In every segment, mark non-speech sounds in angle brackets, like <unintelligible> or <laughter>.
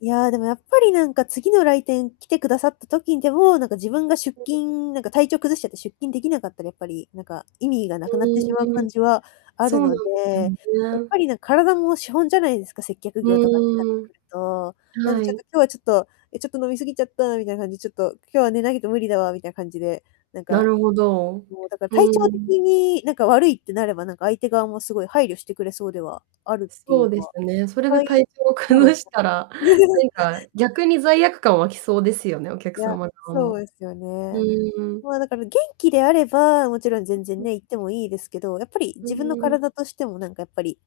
いや、でもやっぱりなんか次の来店来て下さった時にでも、なんか自分が出 <unintelligible> 勤なんか体調崩しちゃって出勤できなかったらやっぱりなんか、意味が無くなってしまううーん、感じはあそうるのなんで、ですよやっぱね。り、なん、体も資本じゃないですか、接客う業とかってなってーん。くると。なんではちょっとい。今日はちょっと、え、ちょっと飲み過ぎちゃったみたいな感じ、ちょっと今日は寝ないと無理だわみたいな感じで、なんなかるほど、もうだからう体調ん。的になんか悪いってなれば、なんか相手側もすごい配慮してくれそうではあるっていそううですか、ね。実それで体際、調そうなん崩すしよ。たら、なんか <laughs> 逆に罪悪感湧きそうですよね、お客いや、様側そうも、ですようね。んうん。ま、だから元気であれば、もちろんう、全然うん。ね、行ってもいいですけど、やっぱりう自分のんうん。体としてもなんかやっぱり、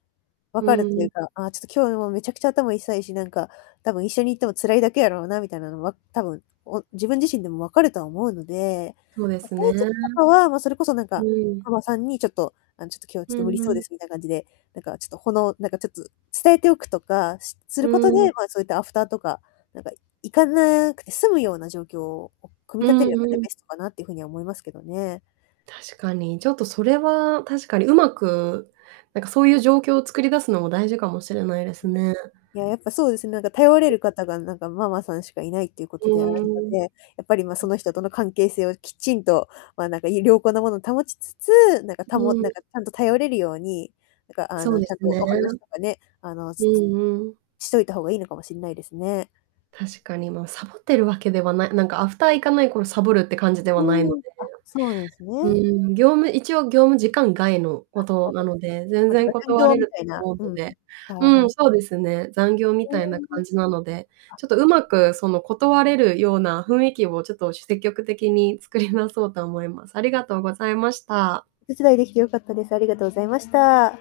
う分かるといーうん。か、ああ、ちょっと今日もめちゃくちゃ頭痛いし、なんか、多分一緒に行っても辛いだけやろうなみたいなのは、多分、お自分自身でも分かるとは思うので、そうでま、すそうね。いう時とかはま、それこそなんか、うかん。のさんにちょっと、あの、ちょっと今日はちょっうと無理んうそうでん。すみたいな感じで、なんかちょっと、ほのなんかちょっと、伝えておくとか、しすうることん。で、ま、そういったアフターとか、なんか、行かなくて済むような状況を組みう立てればんねうん。ベストかなっていうふうには思いますけどね。確かに、ちょっとそれは確かに上手く、なんかそういう状況を作り出すのも大事かもしれないでうすん。いね。や、やっぱそうですね、なんか頼れ <unintelligible> る方がなんかママさんしかいないっていうこうとであるのーん。はい、はで、い。やっぱりま、その人との関係性をきちんと、ま、なんかいい良好なものを保ちつつ、なんかうたもーなんん。かちゃんと頼れるように、なんかあそうの、でちゃんすとね。お話とかね、あの、うすつんうん。しといた方がいいのかもしんないですね。確かにま、サボってるわけではないなんかアフター行かないイコールサボるって感じではないのうで。ん。あ、そうなんすね。うん、業務一応業務時間外のあ、ことなの <unintelligible> で、全まつ然か、残断業れみるたいとな、思ううんのうん。で、はいうはん、い。そうですね、残業みたいなねい。感あ。じなので、ちょっとうまくその断れるような雰囲気をちょっとしゅ積極的に作り直そうと思います。ありがとうございました。お手伝いできてよかったです。ありがとうございました。